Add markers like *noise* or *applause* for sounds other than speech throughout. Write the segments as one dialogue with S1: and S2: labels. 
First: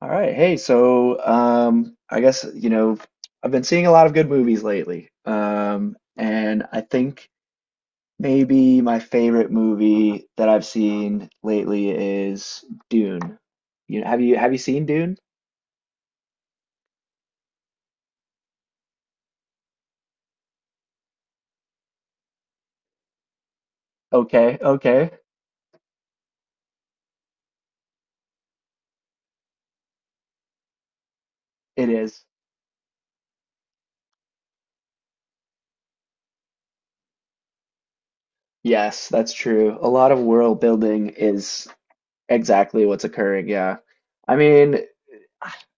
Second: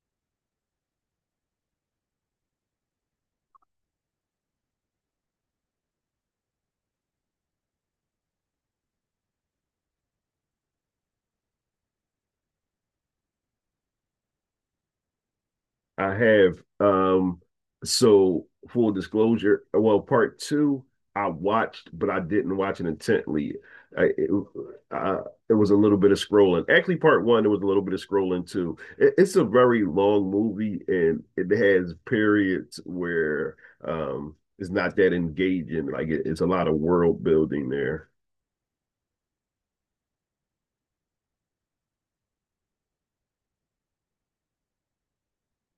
S1: All right. Hey, so I guess, I've been seeing a lot of good movies lately. And I think maybe my favorite movie that I've seen lately is Dune. Have you seen Dune?
S2: I have. So full disclosure, well, part two I watched, but I didn't watch it intently. I, it,
S1: Okay, okay.
S2: I, it was a little bit of scrolling. Actually, part one, there was a little bit of scrolling too. It's a very long movie, and it
S1: It
S2: has
S1: is.
S2: periods where it's not that engaging. Like it's a lot of world building there.
S1: Yes, that's true. A lot of world building is exactly what's occurring, yeah. I mean,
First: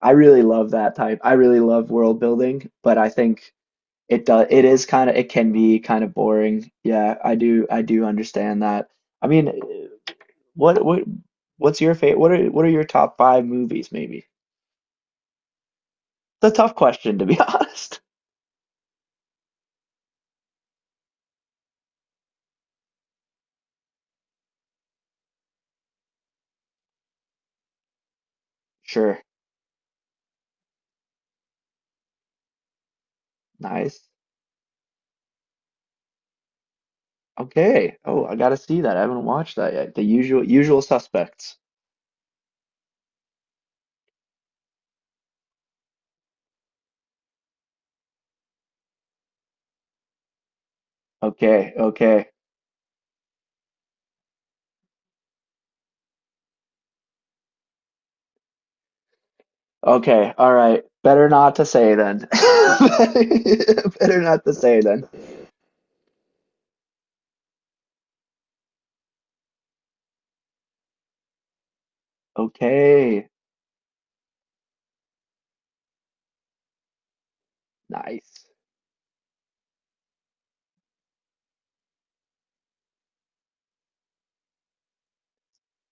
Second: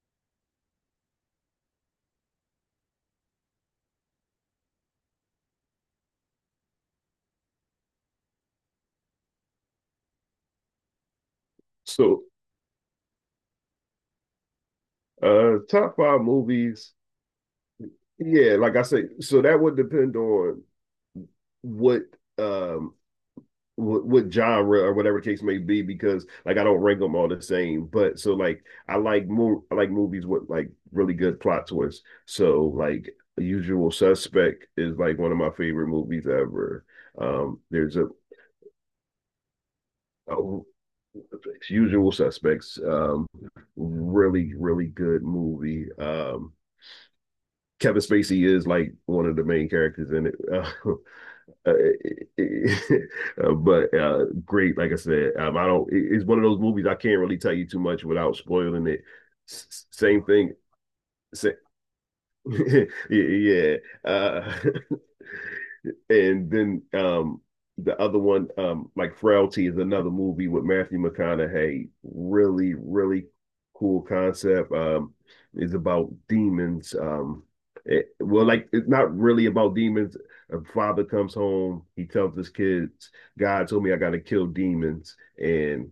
S1: I really love that type. I really love world building, but I think it does, it is kind of, it can be kind of boring. Yeah, I do understand that. I mean, what, what, what's your favorite,
S2: So,
S1: what are your top five movies, maybe?
S2: top five
S1: It's a tough
S2: movies.
S1: question, to be *laughs* honest.
S2: Yeah, like I say, so that would depend on what um what genre or whatever the case may be because like I don't rank them all the same. But so like
S1: Sure.
S2: I like movies with like really good plot twists. So like Usual
S1: Nice.
S2: Suspect is like one of my favorite movies ever.
S1: Okay.
S2: There's
S1: Oh, I gotta see that. I haven't watched that yet. The
S2: a
S1: usual suspects.
S2: Usual Suspects, really good movie. Kevin Spacey is like one of the main characters in it. *laughs* Uh,
S1: Okay,
S2: Uh,
S1: okay.
S2: it, it, *laughs* but great, like I said, I don't. It's one of those movies I can't really tell you too much without spoiling it. Same
S1: Okay. All
S2: thing.
S1: right. Better
S2: Sa-
S1: not to say then. *laughs*
S2: *laughs* yeah, yeah.
S1: Better not to
S2: Uh,
S1: say
S2: *laughs*
S1: then.
S2: and then the other one, like Frailty, is another movie with Matthew McConaughey. Really, really
S1: Okay.
S2: cool concept. Is about demons. Um, it,
S1: Nice.
S2: well, like it's not really about demons. A father comes home. He tells his kids, "God told me I got to kill demons." And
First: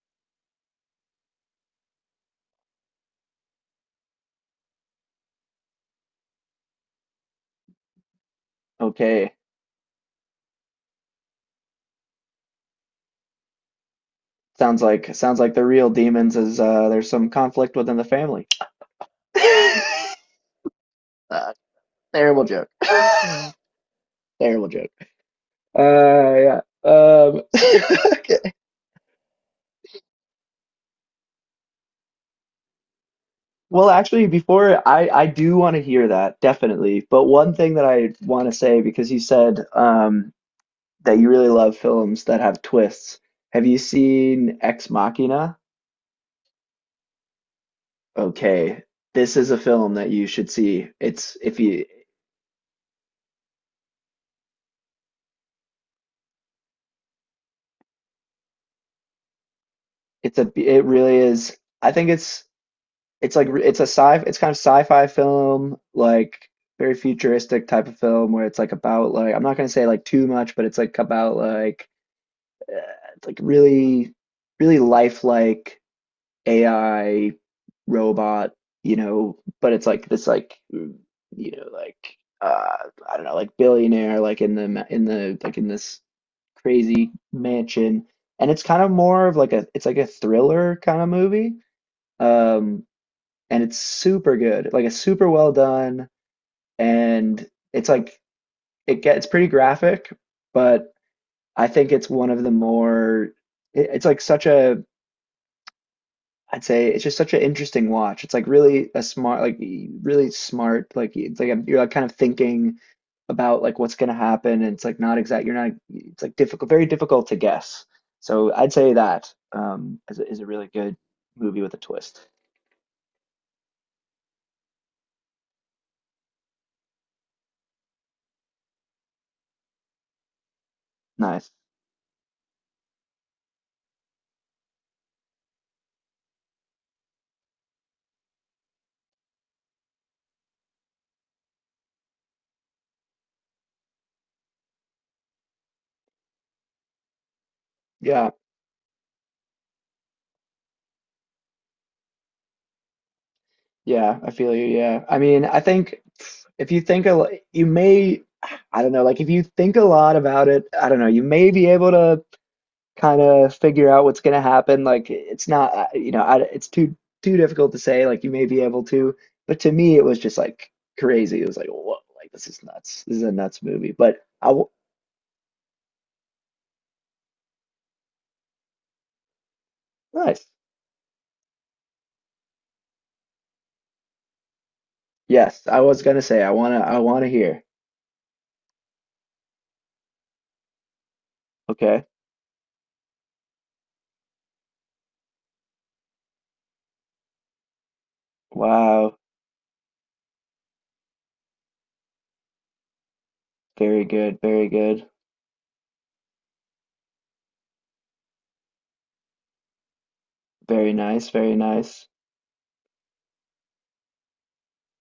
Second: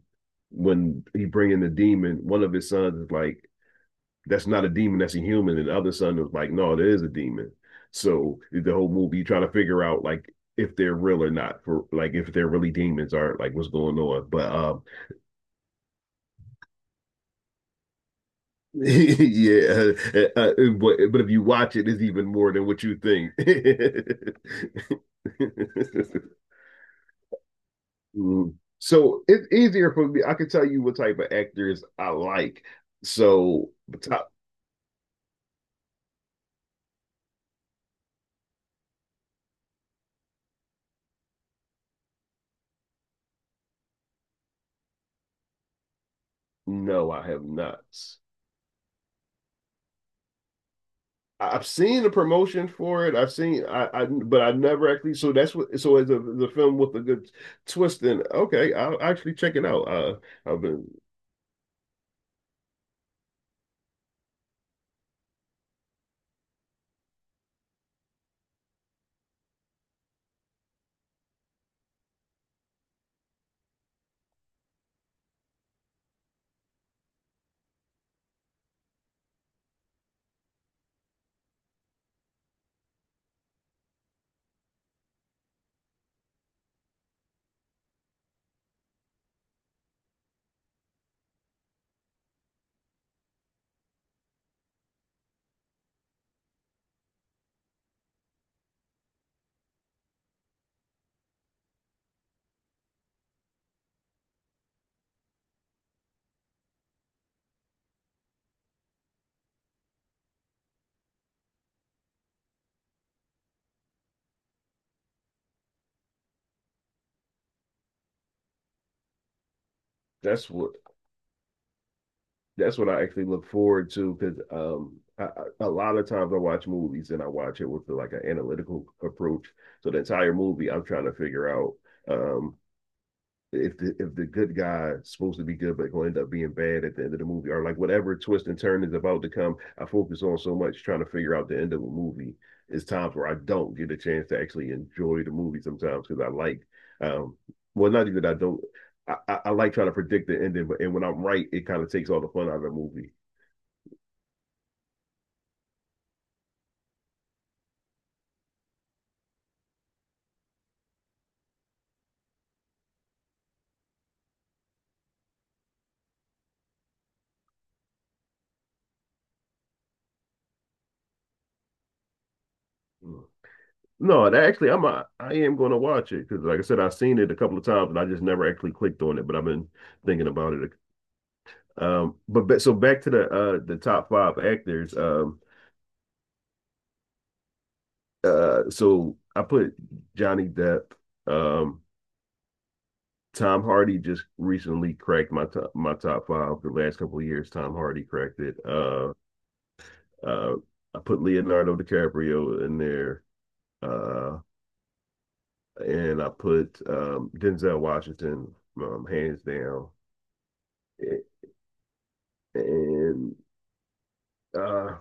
S2: when he bring in the demon, one of his sons is like, that's not a demon, that's a human. And the other son was like, no, there is a demon. So the whole movie, you
S1: Okay.
S2: try to figure out like if they're real or not, for like if they're really demons or like what's going on. But
S1: Sounds like sounds like the real demons is, there's some conflict within the family.
S2: *laughs* yeah,
S1: *laughs*
S2: but if you
S1: uh,
S2: watch it, it's even
S1: Terrible
S2: more than
S1: joke.
S2: what
S1: *laughs*
S2: you think.
S1: Terrible joke.
S2: *laughs*
S1: Yeah. *laughs* Okay.
S2: Mm. So it's easier for me. I can tell you what type of actors I like. So
S1: Well, actually,
S2: top,
S1: before I do want to hear that, definitely, but one thing that I want to say because you said that you really love films that have twists. Have you seen Ex Machina?
S2: no, I have not.
S1: Okay, this is a film that you should see. It's, if
S2: I've
S1: you,
S2: seen the promotion for it. I But I never actually, so that's what so it's a the film with a good twist in it. Okay, I'll actually check it out.
S1: it's a,
S2: I've
S1: it
S2: been
S1: really is. I think it's like it's kind of sci-fi film, like very futuristic type of film where it's like about, like, I'm not gonna say like too much, but it's like about, like, it's like really really lifelike AI robot, but it's like this, like, know like uh I don't know, like, billionaire like in the, like, in this crazy mansion, and it's kind of more of like a, it's like a thriller kind of movie. Um, and it's super good. Like, it's super well done, and it's like it gets pretty graphic, but I think it's one of the more, it, it's like such a, I'd say it's just such an interesting watch. It's like really a smart, like, really smart, like, it's like you're like kind of thinking about like what's going to happen, and it's like not exact, you're not, it's like difficult, very difficult to guess. So I'd say that is a
S2: that's
S1: really
S2: what
S1: good movie with a twist.
S2: that's what I actually look forward to because a lot of times I watch movies and I watch it with like an analytical approach. So the entire movie I'm trying to figure
S1: Nice.
S2: out um if the good guy is supposed to be good but gonna end up being bad at the end of the movie or like whatever twist and turn is about to come, I focus on so much trying to figure out the end of a movie. It's times where I don't get a chance to actually enjoy the movie sometimes because I like, um well, not even
S1: Yeah.
S2: I don't, I like trying to predict the ending, but and when I'm right, it kind of takes all the fun out of the movie.
S1: Yeah, I feel you. Yeah. I mean, I think if you think a lot, you may, I don't know, like if you think a lot about it, I don't know, you may be able to kind of figure out what's going to happen. Like, it's not, I, it's too difficult to say. Like, you may be able to, but to me, it was just like crazy. It was like, whoa, like, this is nuts. This is
S2: Mm.
S1: a nuts movie. But
S2: No, that
S1: I,
S2: actually, I am going to watch it because, like I said, I've seen it a couple of times, and I just never actually clicked on it. But I've been thinking
S1: nice.
S2: about it. But so back to the top five actors.
S1: Yes, I was gonna say I wanna hear.
S2: So I put Johnny Depp. Um,
S1: Okay.
S2: Tom Hardy just recently cracked my top five. The last couple of years, Tom Hardy cracked it.
S1: Wow.
S2: Uh, I put Leonardo DiCaprio in there,
S1: Very
S2: uh,
S1: good. Very good.
S2: and I put Denzel Washington, hands down,
S1: Very nice. Very nice.
S2: and uh,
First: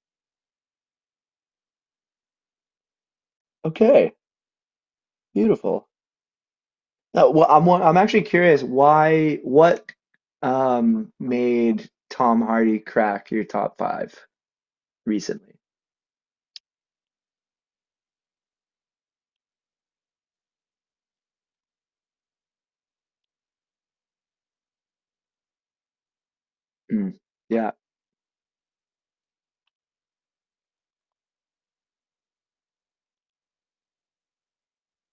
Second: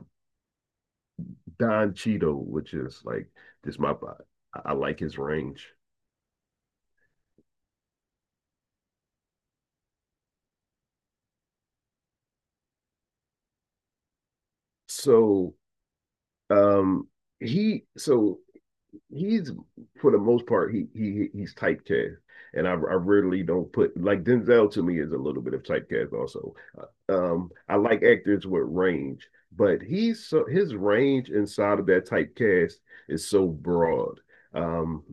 S2: Don Cheadle, which is like just my
S1: Okay.
S2: I like his range.
S1: Beautiful. Well, I'm actually curious why what made Tom Hardy crack your top five recently?
S2: So um, he so he's, for the most part, he's typecast, and I rarely don't put, like, Denzel to me is a little bit of typecast also.
S1: Mm. Yeah.
S2: I like actors with range, but he's so his range inside of that typecast is so broad. Um,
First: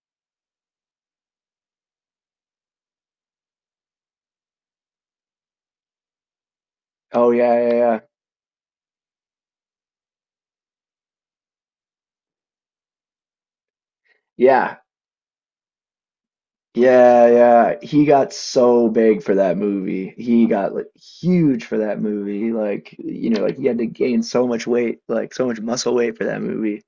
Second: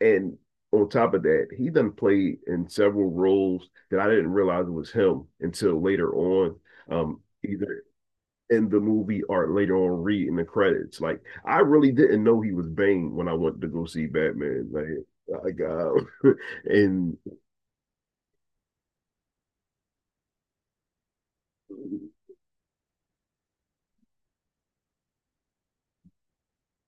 S2: and on top of that, he done played in several roles that I didn't realize it was him until later on. Um,
S1: Oh yeah, yeah,
S2: either
S1: yeah.
S2: in the movie or later on read in the credits. Like I really didn't know he was Bane when I went to go see Batman.
S1: Yeah.
S2: Like I got *laughs* and
S1: Yeah, yeah. He got so big for that movie. He got like huge for that movie. Like, you know, like he had to gain so much weight, like so much muscle weight for that movie. It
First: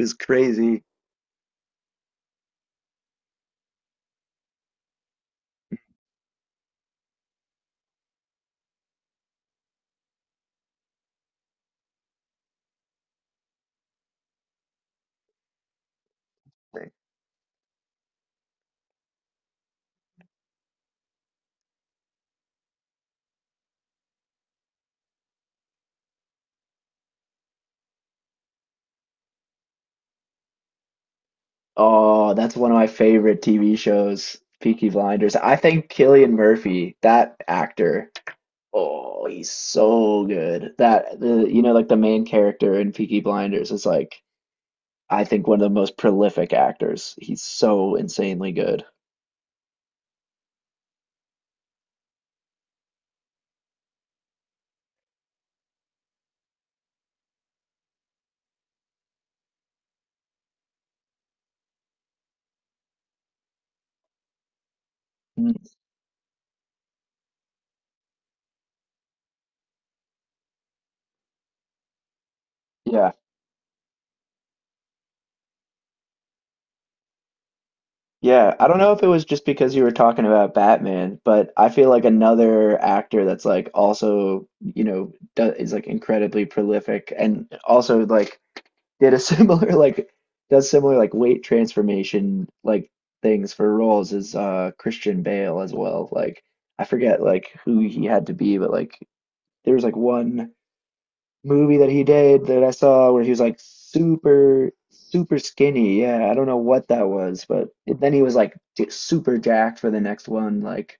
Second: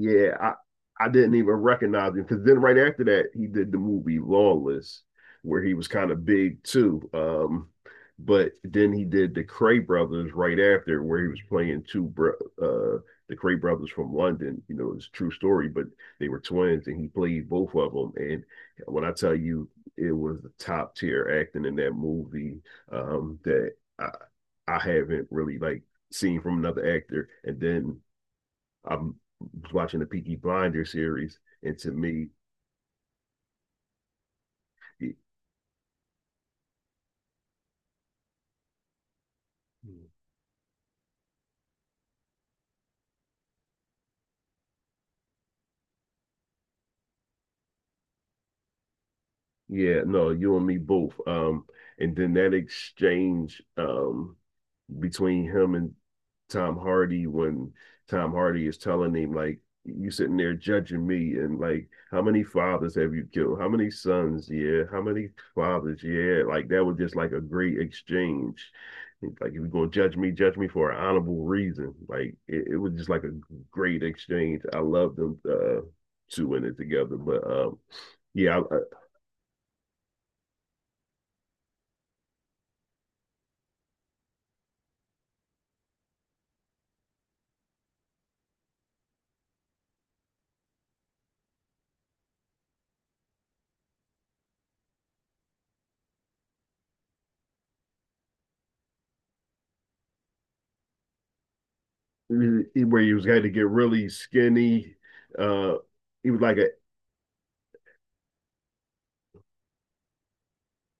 S1: was crazy.
S2: I didn't even recognize him because then right after that he did the movie Lawless, where he was kind of big too. But then he did the Cray Brothers right after, where he was playing uh the Cray Brothers from London. You know, it's a true story, but they were twins, and he played both of them. And when I tell you, it was the top tier acting in that movie, that I I haven't really like seen from another actor. And then I'm watching the Peaky Blinders series, and to me,
S1: Oh, that's one of my favorite TV shows, Peaky
S2: it,
S1: Blinders. I think Cillian Murphy, that actor, oh, he's so good. That, the, you know, like, the main character in Peaky Blinders is, like, I think one of the most prolific actors. He's so insanely good.
S2: yeah, no, you and me both. And then that exchange, between him and Tom Hardy, when Tom Hardy is telling him like, you sitting there judging me, and like, how many fathers have you killed, how many sons, yeah, how many
S1: Mm.
S2: fathers, yeah, like that was just like a great exchange, like if you're going to judge me, judge me for an honorable reason, like it was just
S1: Yeah.
S2: like a great exchange. I love them two in it together. But
S1: Yeah,
S2: yeah,
S1: I don't know if it was just because you were talking about Batman, but I feel like another actor that's like also, you know, do, is like incredibly prolific and also like did a *laughs* similar like does similar like weight transformation like things for roles is Christian Bale as well. Like, I forget like who he had to be, but like there was like one movie that he did that I
S2: where
S1: saw
S2: he
S1: where
S2: was
S1: he was
S2: going to
S1: like
S2: get really
S1: super,
S2: skinny,
S1: super
S2: uh
S1: skinny. Yeah,
S2: he
S1: I
S2: was
S1: don't know
S2: like a,
S1: what that was, but it, then he was like super jacked for the next one, like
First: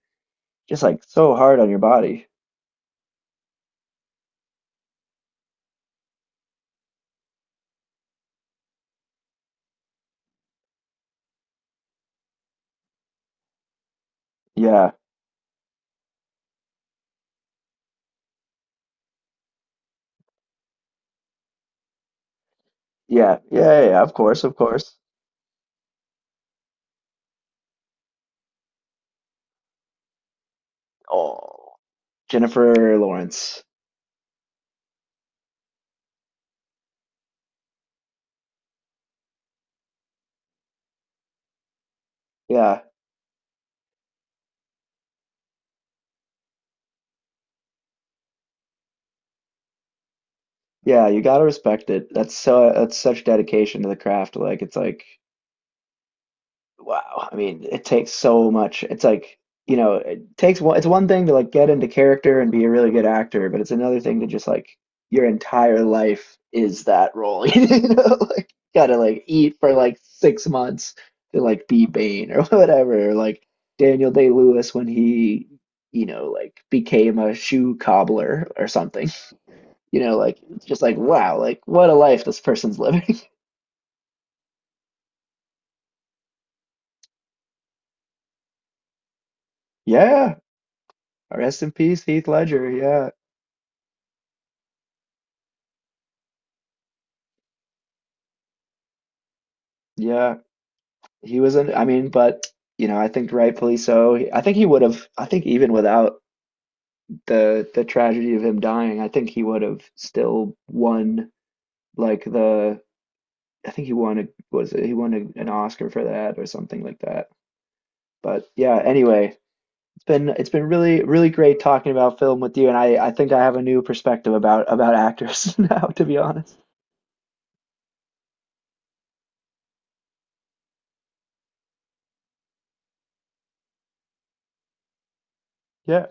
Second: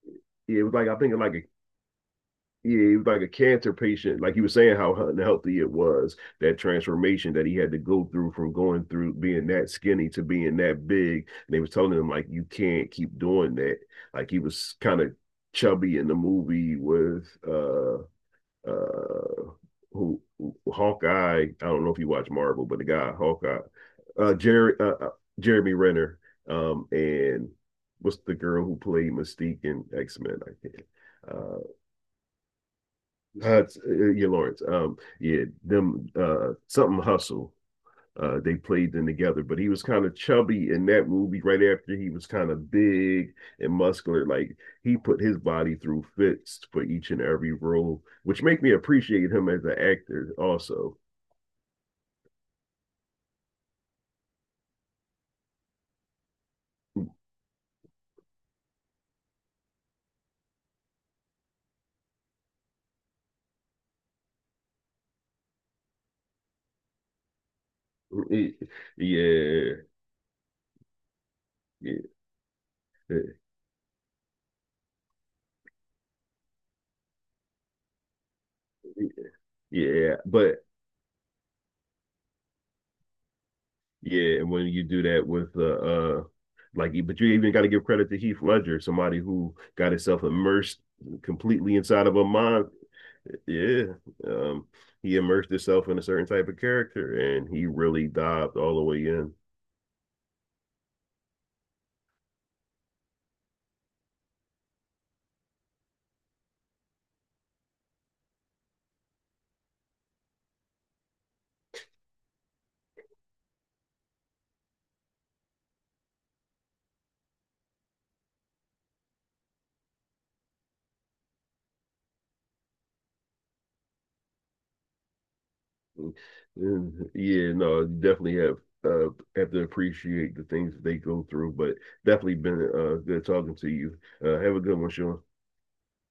S2: it was
S1: just
S2: like, I
S1: like
S2: think, like
S1: so
S2: a,
S1: hard on your body.
S2: yeah, he was like a cancer patient. Like he was saying how unhealthy it was, that transformation that he had to go through from going through being that skinny to being that big. And they was telling him, like, you can't keep doing that. Like he was
S1: Yeah,
S2: kind of chubby in the movie with uh Hawkeye. I don't know if you watch Marvel, but the guy
S1: yeah, yeah,
S2: Hawkeye,
S1: yeah, yeah, of course, of
S2: Jerry
S1: course.
S2: Jeremy Renner, and what's the girl who played Mystique in X-Men, I think. Uh
S1: Oh, Jennifer Lawrence.
S2: yeah, Lawrence. Yeah, them, something hustle. They played them together, but he was kind of chubby in that movie. Right after he was kind of
S1: Yeah,
S2: big and muscular, like he put his body through fits for each and every role, which make me appreciate him as an actor. Also,
S1: yeah, you gotta respect it. That's such dedication to the craft. Like, it's like, wow. I mean, it takes so much. It's like, you know, it takes one, it's one thing to like get into character and be a really good actor, but it's another thing to just like your entire life is that role. *laughs*
S2: yeah,
S1: Like gotta like eat for
S2: yeah,
S1: like 6 months to like be
S2: yeah.
S1: Bane or *laughs* whatever, or like Daniel Day-Lewis when he, you know, like became a shoe cobbler or something.
S2: Yeah,
S1: Like
S2: but
S1: it's just like wow, like what a life this person's living. *laughs*
S2: yeah, and when you do that with like, but you even got to give credit to Heath Ledger, somebody who got himself
S1: Yeah.
S2: immersed
S1: Rest in
S2: completely
S1: peace,
S2: inside of a
S1: Heath
S2: mind.
S1: Ledger. Yeah.
S2: Yeah, um, he immersed himself in a certain type of character, and he really dived all the way in.
S1: Yeah. He was in, I mean, but you know, I think rightfully so. I think he would have, I think even without the tragedy of him dying, I think he would have still won like the, I think he won a, was it, he won a, an Oscar for that or something like that. But yeah, anyway, it's been really really great talking about film with you, and I think I have a new perspective about actors *laughs* now, to be honest.
S2: And, yeah, no, you definitely uh, have to appreciate the things that they go through, but definitely been good talking to you. Have a good one, Sean.
S1: Yeah.